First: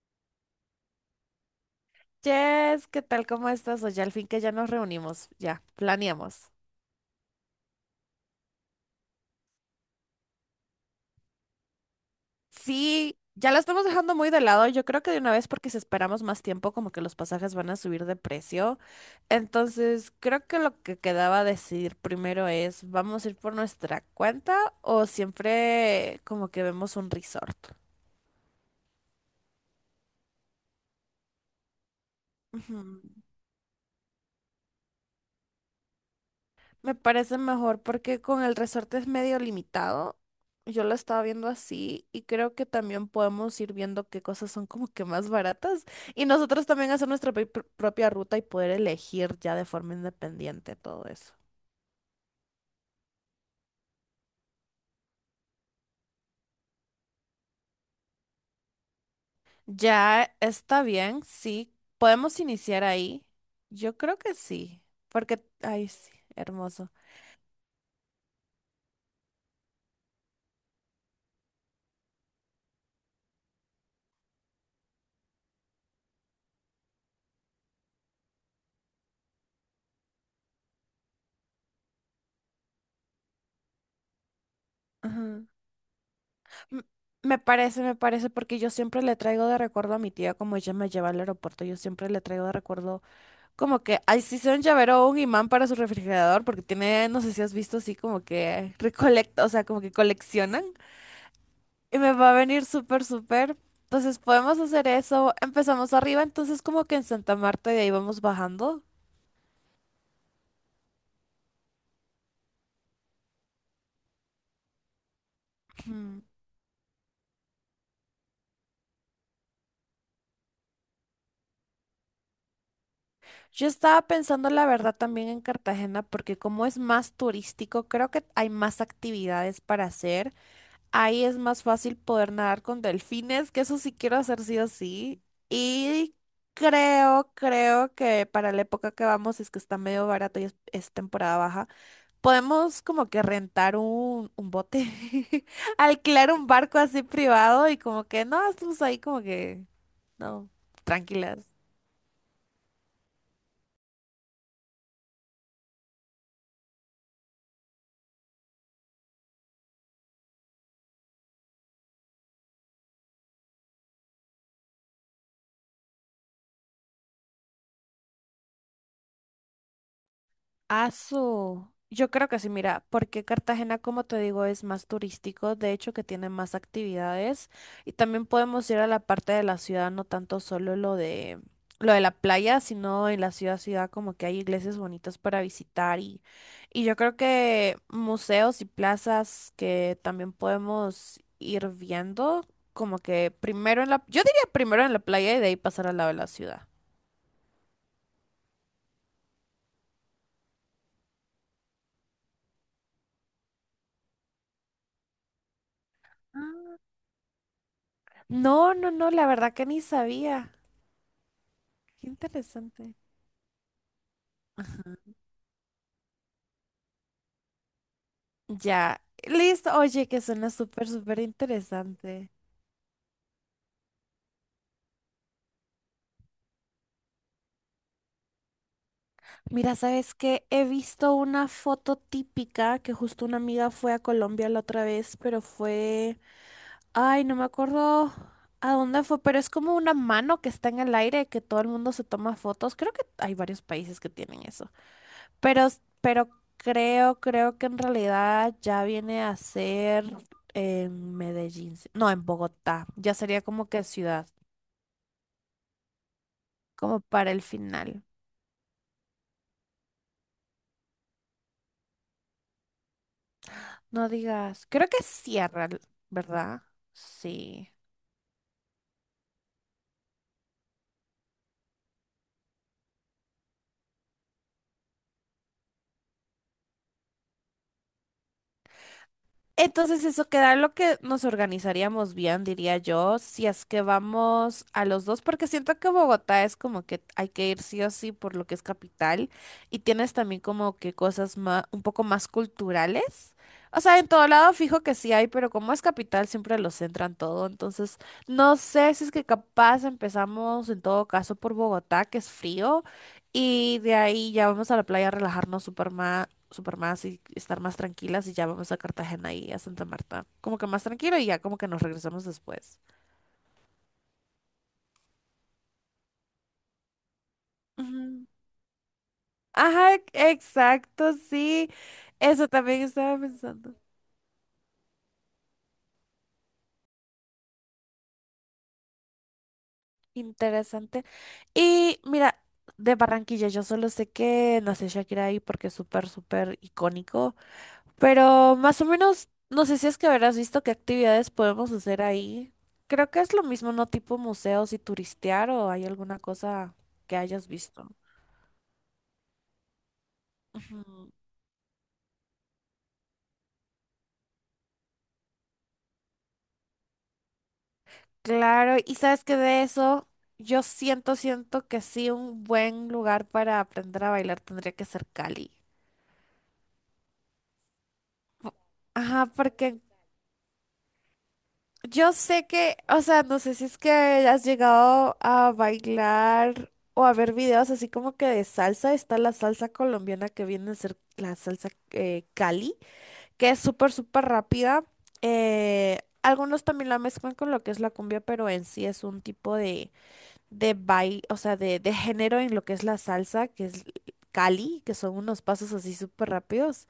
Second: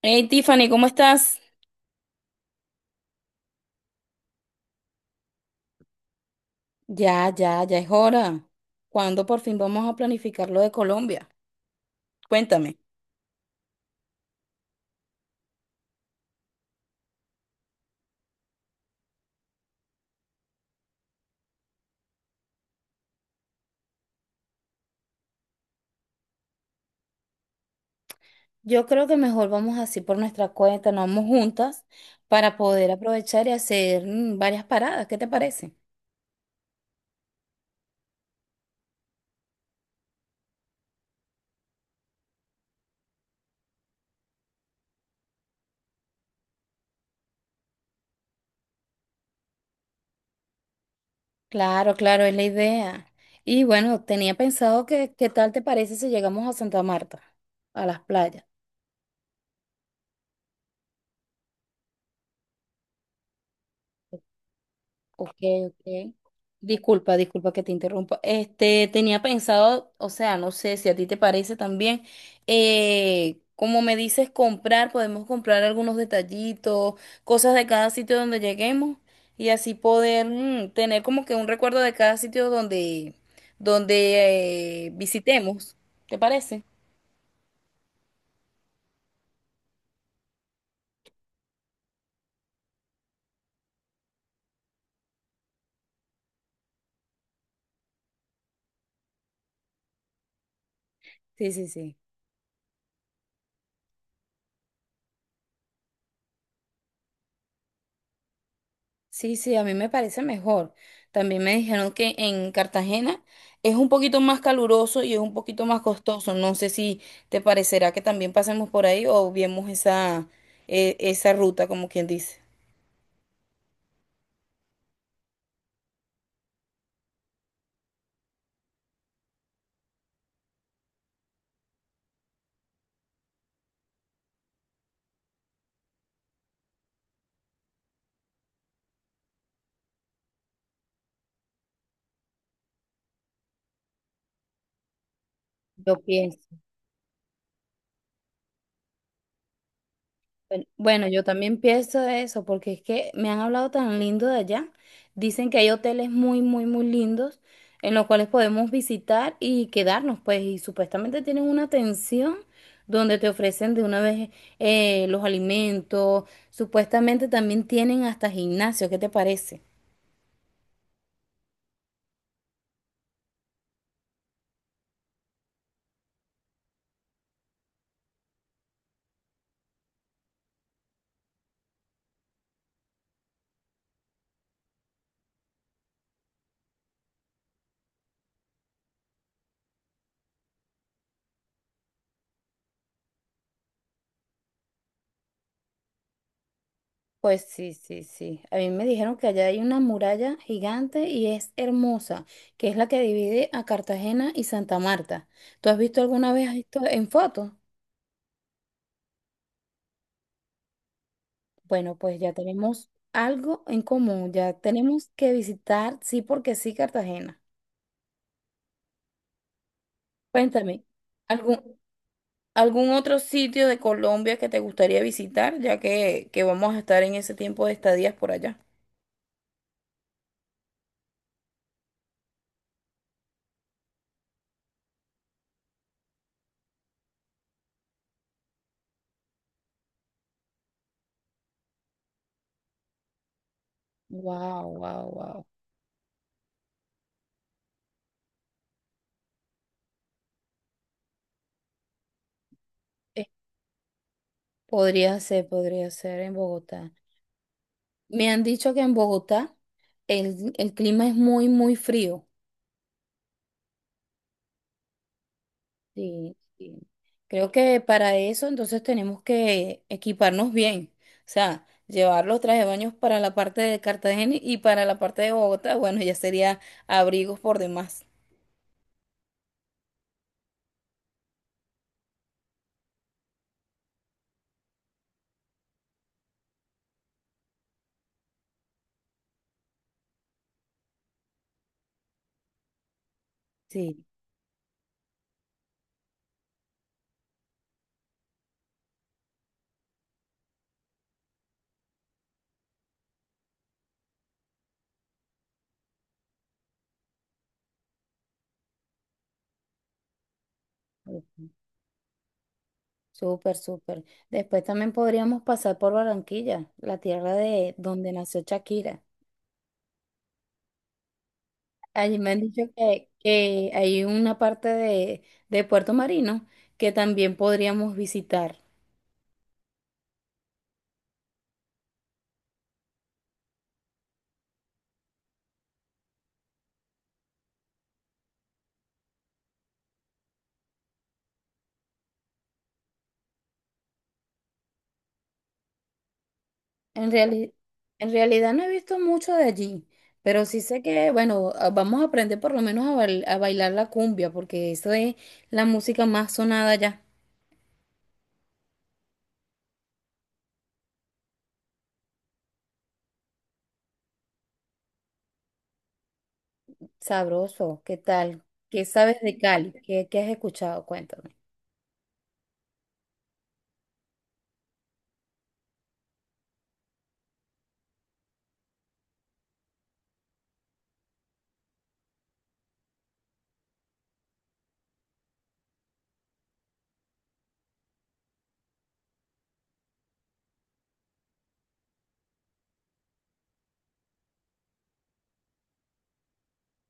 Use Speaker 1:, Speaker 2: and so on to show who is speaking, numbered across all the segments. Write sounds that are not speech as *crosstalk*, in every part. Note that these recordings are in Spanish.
Speaker 1: Hey Tiffany, ¿cómo estás?
Speaker 2: Jess, ¿qué tal? ¿Cómo estás? Oye, al fin que ya nos reunimos, ya, planeamos.
Speaker 1: Ya, ya, ya es hora. ¿Cuándo por fin vamos a planificar lo de Colombia? Cuéntame.
Speaker 2: Sí, ya la estamos dejando muy de lado. Yo creo que de una vez, porque si esperamos más tiempo, como que los pasajes van a subir de precio. Entonces, creo que lo que quedaba decidir primero es, ¿vamos a ir por nuestra cuenta o siempre como que vemos un resort?
Speaker 1: Yo creo que mejor vamos así por nuestra cuenta, nos vamos juntas para poder
Speaker 2: Ujú.
Speaker 1: aprovechar y hacer varias paradas. ¿Qué te parece?
Speaker 2: Me parece mejor porque con el resorte es medio limitado. Yo lo estaba viendo así y creo que también podemos ir viendo qué cosas son como que más baratas y nosotros también hacer nuestra propia ruta y poder elegir ya de forma independiente todo eso.
Speaker 1: Claro, claro, es la idea. Y bueno, tenía pensado que, ¿qué tal te parece si llegamos a Santa Marta, a las playas?
Speaker 2: Ya está bien, sí. ¿Podemos iniciar ahí? Yo creo que sí,
Speaker 1: Ok,
Speaker 2: porque, ay, sí,
Speaker 1: ok.
Speaker 2: hermoso.
Speaker 1: Disculpa, disculpa que te interrumpa. Este, tenía pensado, o sea, no sé si a ti te parece también, como me dices comprar, podemos comprar algunos detallitos, cosas de cada sitio donde lleguemos y así poder tener como que un recuerdo de cada sitio donde, donde
Speaker 2: Ajá.
Speaker 1: visitemos. ¿Te parece?
Speaker 2: M- me parece, porque yo siempre le traigo de recuerdo a mi tía, como ella me lleva al aeropuerto, yo siempre le traigo de recuerdo. Como que, ay, sí, sea un llavero o un imán para su refrigerador, porque tiene, no sé si has visto así como que recolecta, o sea, como que coleccionan.
Speaker 1: Sí, sí, sí.
Speaker 2: Y me va a venir súper, súper. Entonces podemos hacer eso. Empezamos arriba, entonces como que en Santa Marta y de ahí vamos bajando.
Speaker 1: Sí, sí, a mí me parece mejor. También me dijeron que en Cartagena es un poquito más caluroso y es un poquito más
Speaker 2: Hmm.
Speaker 1: costoso. No sé si te parecerá que también pasemos por ahí o viemos esa, esa ruta, como quien dice.
Speaker 2: Yo estaba pensando la verdad también en Cartagena, porque como es más turístico, creo que hay más actividades para hacer. Ahí es más fácil poder nadar con delfines, que eso sí quiero hacer sí o sí. Y creo, creo que para la época que vamos, es que está medio barato y es temporada baja, podemos como que rentar un bote, *laughs*
Speaker 1: Yo
Speaker 2: alquilar un
Speaker 1: pienso.
Speaker 2: barco así privado y como que no, estamos ahí como que, no,
Speaker 1: Bueno, bueno, yo
Speaker 2: tranquilas.
Speaker 1: también pienso eso, porque es que me han hablado tan lindo de allá. Dicen que hay hoteles muy, muy, muy lindos en los cuales podemos visitar y quedarnos, pues, y supuestamente tienen una atención donde te ofrecen de una vez los alimentos, supuestamente también tienen hasta gimnasio, ¿qué te parece?
Speaker 2: Azul. Yo creo que sí, mira, porque Cartagena, como te digo, es más turístico, de hecho que tiene más actividades y también podemos ir a la parte de la ciudad, no tanto solo lo de la playa, sino en la ciudad, ciudad como que hay iglesias bonitas para visitar y yo creo que museos y plazas que también podemos ir viendo, como que primero en la, yo diría primero en la playa y de ahí pasar al lado de la ciudad.
Speaker 1: Pues sí, sí, sí. A mí me dijeron que allá hay una muralla gigante y es hermosa, que es la que divide a Cartagena y Santa Marta. ¿Tú has visto alguna vez esto
Speaker 2: Ah.
Speaker 1: en fotos?
Speaker 2: No, no, no, la verdad que ni sabía.
Speaker 1: Bueno,
Speaker 2: Qué
Speaker 1: pues ya tenemos
Speaker 2: interesante.
Speaker 1: algo en común, ya tenemos que visitar, sí porque sí, Cartagena.
Speaker 2: Ya, listo. Oye, que suena
Speaker 1: Cuéntame,
Speaker 2: súper, súper
Speaker 1: ¿algún,
Speaker 2: interesante.
Speaker 1: algún otro sitio de Colombia que te gustaría visitar, ya que vamos a estar en ese tiempo de estadías por allá?
Speaker 2: Mira, ¿sabes qué? He visto una foto típica que justo una amiga fue a Colombia la otra vez, pero fue… Ay, no me acuerdo a dónde fue, pero es como una mano que está en el aire que todo el mundo se toma fotos. Creo que hay varios países que tienen
Speaker 1: Wow,
Speaker 2: eso.
Speaker 1: wow, wow.
Speaker 2: Pero, pero creo, creo que en realidad ya viene a ser en Medellín. No, en Bogotá. Ya sería como que ciudad,
Speaker 1: Podría ser, podría ser en Bogotá.
Speaker 2: como para el final.
Speaker 1: Me han dicho que en Bogotá el clima es muy, muy frío.
Speaker 2: No digas, creo que cierra,
Speaker 1: Sí,
Speaker 2: ¿verdad?
Speaker 1: sí. Creo
Speaker 2: Sí.
Speaker 1: que para eso entonces tenemos que equiparnos bien, o sea, llevar los trajes de baños para la parte de Cartagena y para la parte de Bogotá, bueno, ya sería abrigos por demás.
Speaker 2: Entonces eso queda lo que nos organizaríamos bien, diría yo, si es que vamos a los dos, porque siento que Bogotá es como que hay que ir sí o sí por lo que es capital y tienes también como que cosas más, un poco más culturales. O sea,
Speaker 1: Sí,
Speaker 2: en todo lado fijo que sí hay, pero como es capital siempre lo centran todo, entonces no sé si es que capaz empezamos en todo caso por Bogotá, que es frío, y de ahí ya vamos a la playa a relajarnos súper más y estar más tranquilas y ya vamos a Cartagena y a Santa Marta. Como que más tranquilo y ya
Speaker 1: ok.
Speaker 2: como que nos regresamos después.
Speaker 1: Súper, súper. Después también podríamos pasar por Barranquilla, la tierra de donde
Speaker 2: Ujú.
Speaker 1: nació Shakira.
Speaker 2: Ajá, exacto, sí.
Speaker 1: Allí me han
Speaker 2: Eso
Speaker 1: dicho
Speaker 2: también estaba
Speaker 1: que
Speaker 2: pensando.
Speaker 1: hay una parte de Puerto Marino que también podríamos visitar.
Speaker 2: Interesante. Y mira, de Barranquilla, yo solo sé que nació Shakira ahí porque es súper, súper icónico. Pero más o menos, no sé si es que habrás visto qué actividades podemos hacer ahí. Creo que es lo mismo, ¿no? Tipo museos y turistear o hay alguna cosa
Speaker 1: En
Speaker 2: que hayas
Speaker 1: reali-
Speaker 2: visto.
Speaker 1: en realidad no he visto mucho de allí, pero sí sé que,
Speaker 2: Ujú.
Speaker 1: bueno, vamos a aprender por lo menos a, a bailar la cumbia, porque eso es la música más sonada ya.
Speaker 2: Claro, y sabes que de eso yo siento, siento que sí, un buen lugar para aprender a bailar tendría que ser Cali.
Speaker 1: Sabroso, ¿qué tal? ¿Qué sabes
Speaker 2: Ajá,
Speaker 1: de
Speaker 2: porque
Speaker 1: Cali? ¿Qué, qué has escuchado? Cuéntame.
Speaker 2: yo sé que, o sea, no sé si es que has llegado a bailar o a ver videos así como que de salsa, está la salsa colombiana que viene a ser la salsa Cali, que es súper, súper rápida. Algunos también la mezclan con lo que es la cumbia, pero en sí es un tipo de o sea, de género en lo que es la salsa, que es Cali, que son unos pasos así súper rápidos.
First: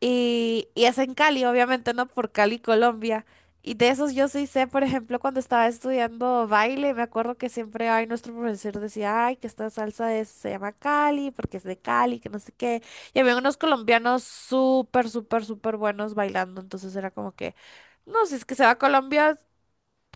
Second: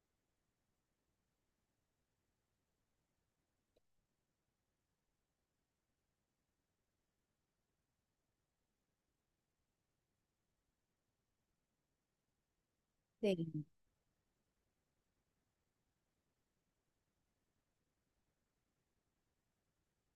Speaker 2: Y es en Cali, obviamente, ¿no? Por Cali, Colombia. Y de esos yo sí sé, por ejemplo, cuando estaba estudiando baile, me acuerdo que siempre, ay, nuestro profesor decía, ay, que esta se llama Cali, porque es de Cali, que no sé qué. Y había unos
Speaker 1: Sí.
Speaker 2: colombianos súper, súper, súper buenos bailando, entonces era como que, no, si es que se va a Colombia,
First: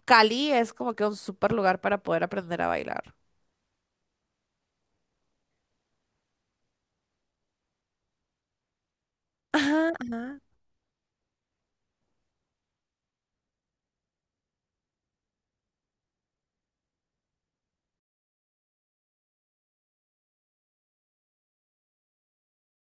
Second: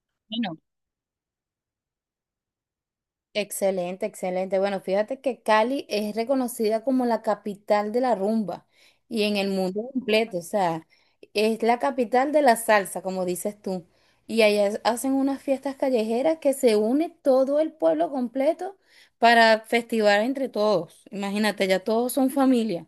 Speaker 2: Cali
Speaker 1: Bueno,
Speaker 2: es como que un súper lugar para poder aprender a bailar.
Speaker 1: excelente, excelente. Bueno, fíjate que Cali es reconocida como la capital de la rumba y en el mundo
Speaker 2: Ajá,
Speaker 1: completo,
Speaker 2: ajá.
Speaker 1: o sea, es la capital de la salsa, como dices tú. Y allá hacen unas fiestas callejeras que se une todo el pueblo completo para festivar entre todos. Imagínate, ya todos son familia.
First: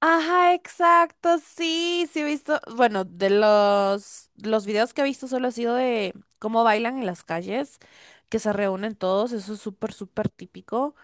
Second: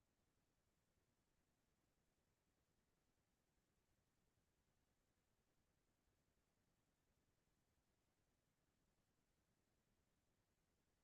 Speaker 2: Ajá, exacto, sí, sí he visto, bueno, de los videos que he visto solo ha sido de cómo bailan en las calles, que se reúnen todos, eso es súper, súper típico.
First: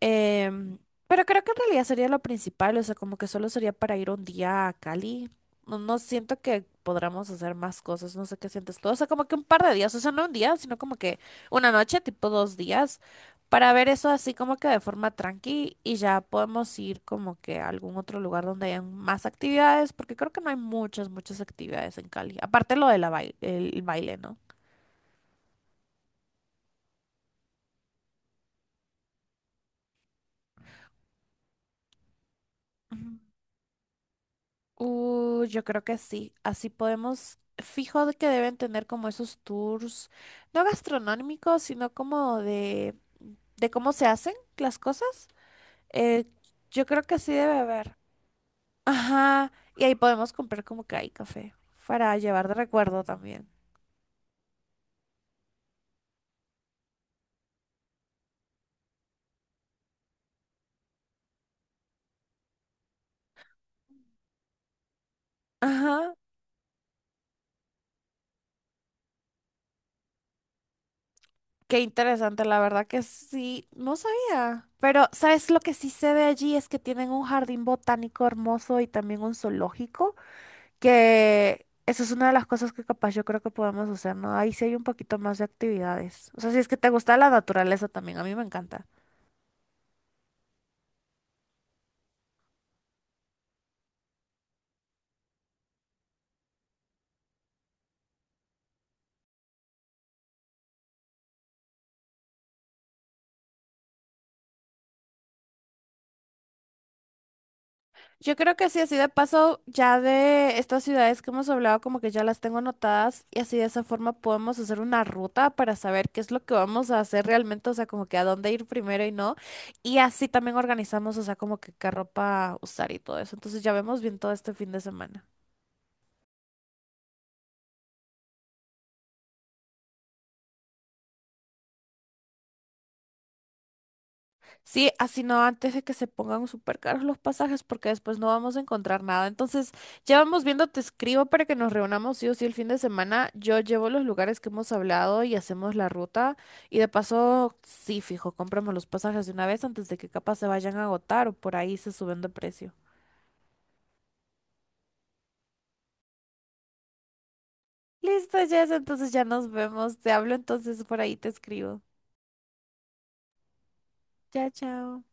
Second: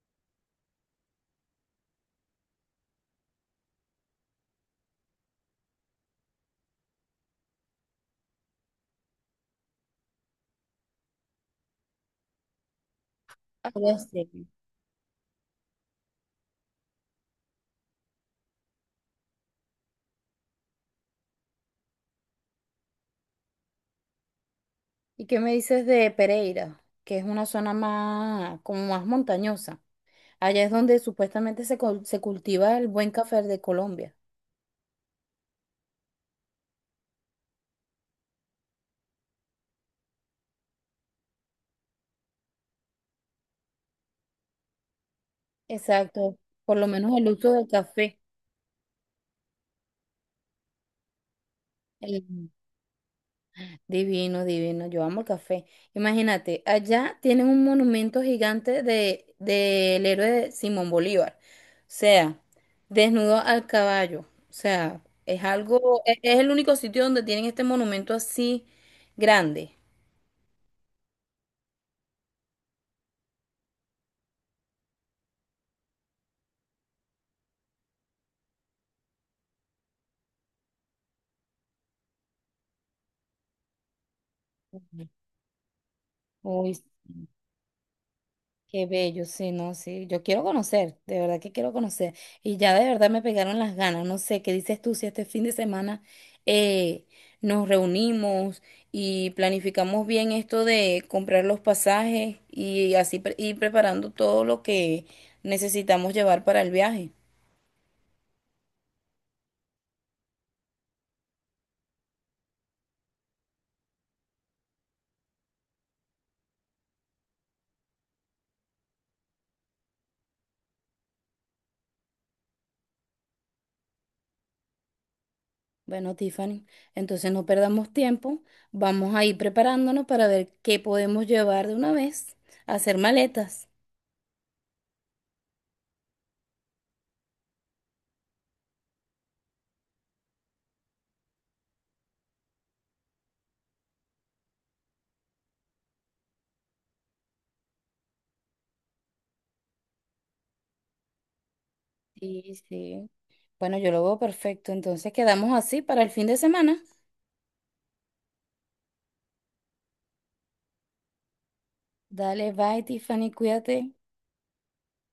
Speaker 2: Em, pero creo que en realidad sería lo principal, o sea, como que solo sería para ir un día a Cali. No, no siento que podamos hacer más cosas, no sé qué sientes tú. O sea, como que un par de días, o sea, no un día, sino como que una noche, tipo dos días, para ver
Speaker 1: Algo
Speaker 2: eso
Speaker 1: así.
Speaker 2: así como que de forma tranqui y ya podemos ir como que a algún otro lugar donde hayan más actividades, porque creo que no hay muchas, muchas actividades en Cali. Aparte lo de la baile, el baile, ¿no?
Speaker 1: ¿Y qué me dices de Pereira, que es una zona más, como más montañosa? Allá es donde supuestamente se, se cultiva el buen café de Colombia.
Speaker 2: Yo creo que sí. Así podemos, fijo de que deben tener como esos tours, no gastronómicos, sino como de cómo se hacen las cosas. Eh,
Speaker 1: Exacto, por
Speaker 2: yo
Speaker 1: lo
Speaker 2: creo
Speaker 1: menos
Speaker 2: que
Speaker 1: el
Speaker 2: sí
Speaker 1: uso
Speaker 2: debe
Speaker 1: del
Speaker 2: haber.
Speaker 1: café.
Speaker 2: Ajá. Y ahí podemos comprar como que hay café para llevar
Speaker 1: el-
Speaker 2: de recuerdo también.
Speaker 1: Divino, divino, yo amo el café. Imagínate, allá tienen un monumento gigante de, del héroe de Simón Bolívar, o sea, desnudo al caballo, o sea, es algo,
Speaker 2: Ajá.
Speaker 1: es el único sitio donde tienen este monumento así grande.
Speaker 2: Qué interesante, la verdad que sí. No sabía. Pero, ¿sabes lo que sí se ve allí? Es que tienen un jardín botánico hermoso y también un zoológico, que eso es una de las cosas que capaz yo creo que podemos hacer, ¿no? Ahí sí hay un poquito más de actividades. O sea, si es
Speaker 1: Uy,
Speaker 2: que te gusta la naturaleza también, a mí me encanta.
Speaker 1: qué bello, sí, no, sí. Yo quiero conocer, de verdad que quiero conocer. Y ya de verdad me pegaron las ganas. No sé, ¿qué dices tú si este fin de semana eh, nos reunimos y planificamos bien esto de comprar los pasajes y así ir preparando todo lo que necesitamos llevar para el viaje?
Speaker 2: Yo creo que sí, así de paso, ya de estas ciudades que hemos hablado, como que ya las tengo anotadas y así de esa forma podemos hacer una ruta para saber qué es lo que vamos a hacer realmente, o sea, como que a dónde ir primero y no. Y así también organizamos, o sea, como que qué ropa usar y todo eso. Entonces ya vemos bien todo este fin de semana.
Speaker 1: Bueno, Tiffany, entonces no perdamos tiempo. Vamos a ir preparándonos para ver qué podemos llevar de una vez, hacer maletas.
Speaker 2: Sí, así no antes de que se pongan súper caros los pasajes porque después no vamos a encontrar nada. Entonces, ya vamos viendo, te escribo para que nos reunamos sí o sí el fin de semana. Yo llevo los lugares que hemos hablado y hacemos la ruta. Y de paso, sí, fijo, compramos los pasajes de una vez antes de que capaz se vayan a agotar o por ahí se suben de
Speaker 1: Sí,
Speaker 2: precio.
Speaker 1: sí. Bueno, yo lo veo perfecto. Entonces quedamos así para el fin de semana.
Speaker 2: Listo, Jess, entonces ya nos vemos. Te hablo entonces por ahí, te escribo.
Speaker 1: Dale, bye, Tiffany, cuídate.
Speaker 2: Chao, chao.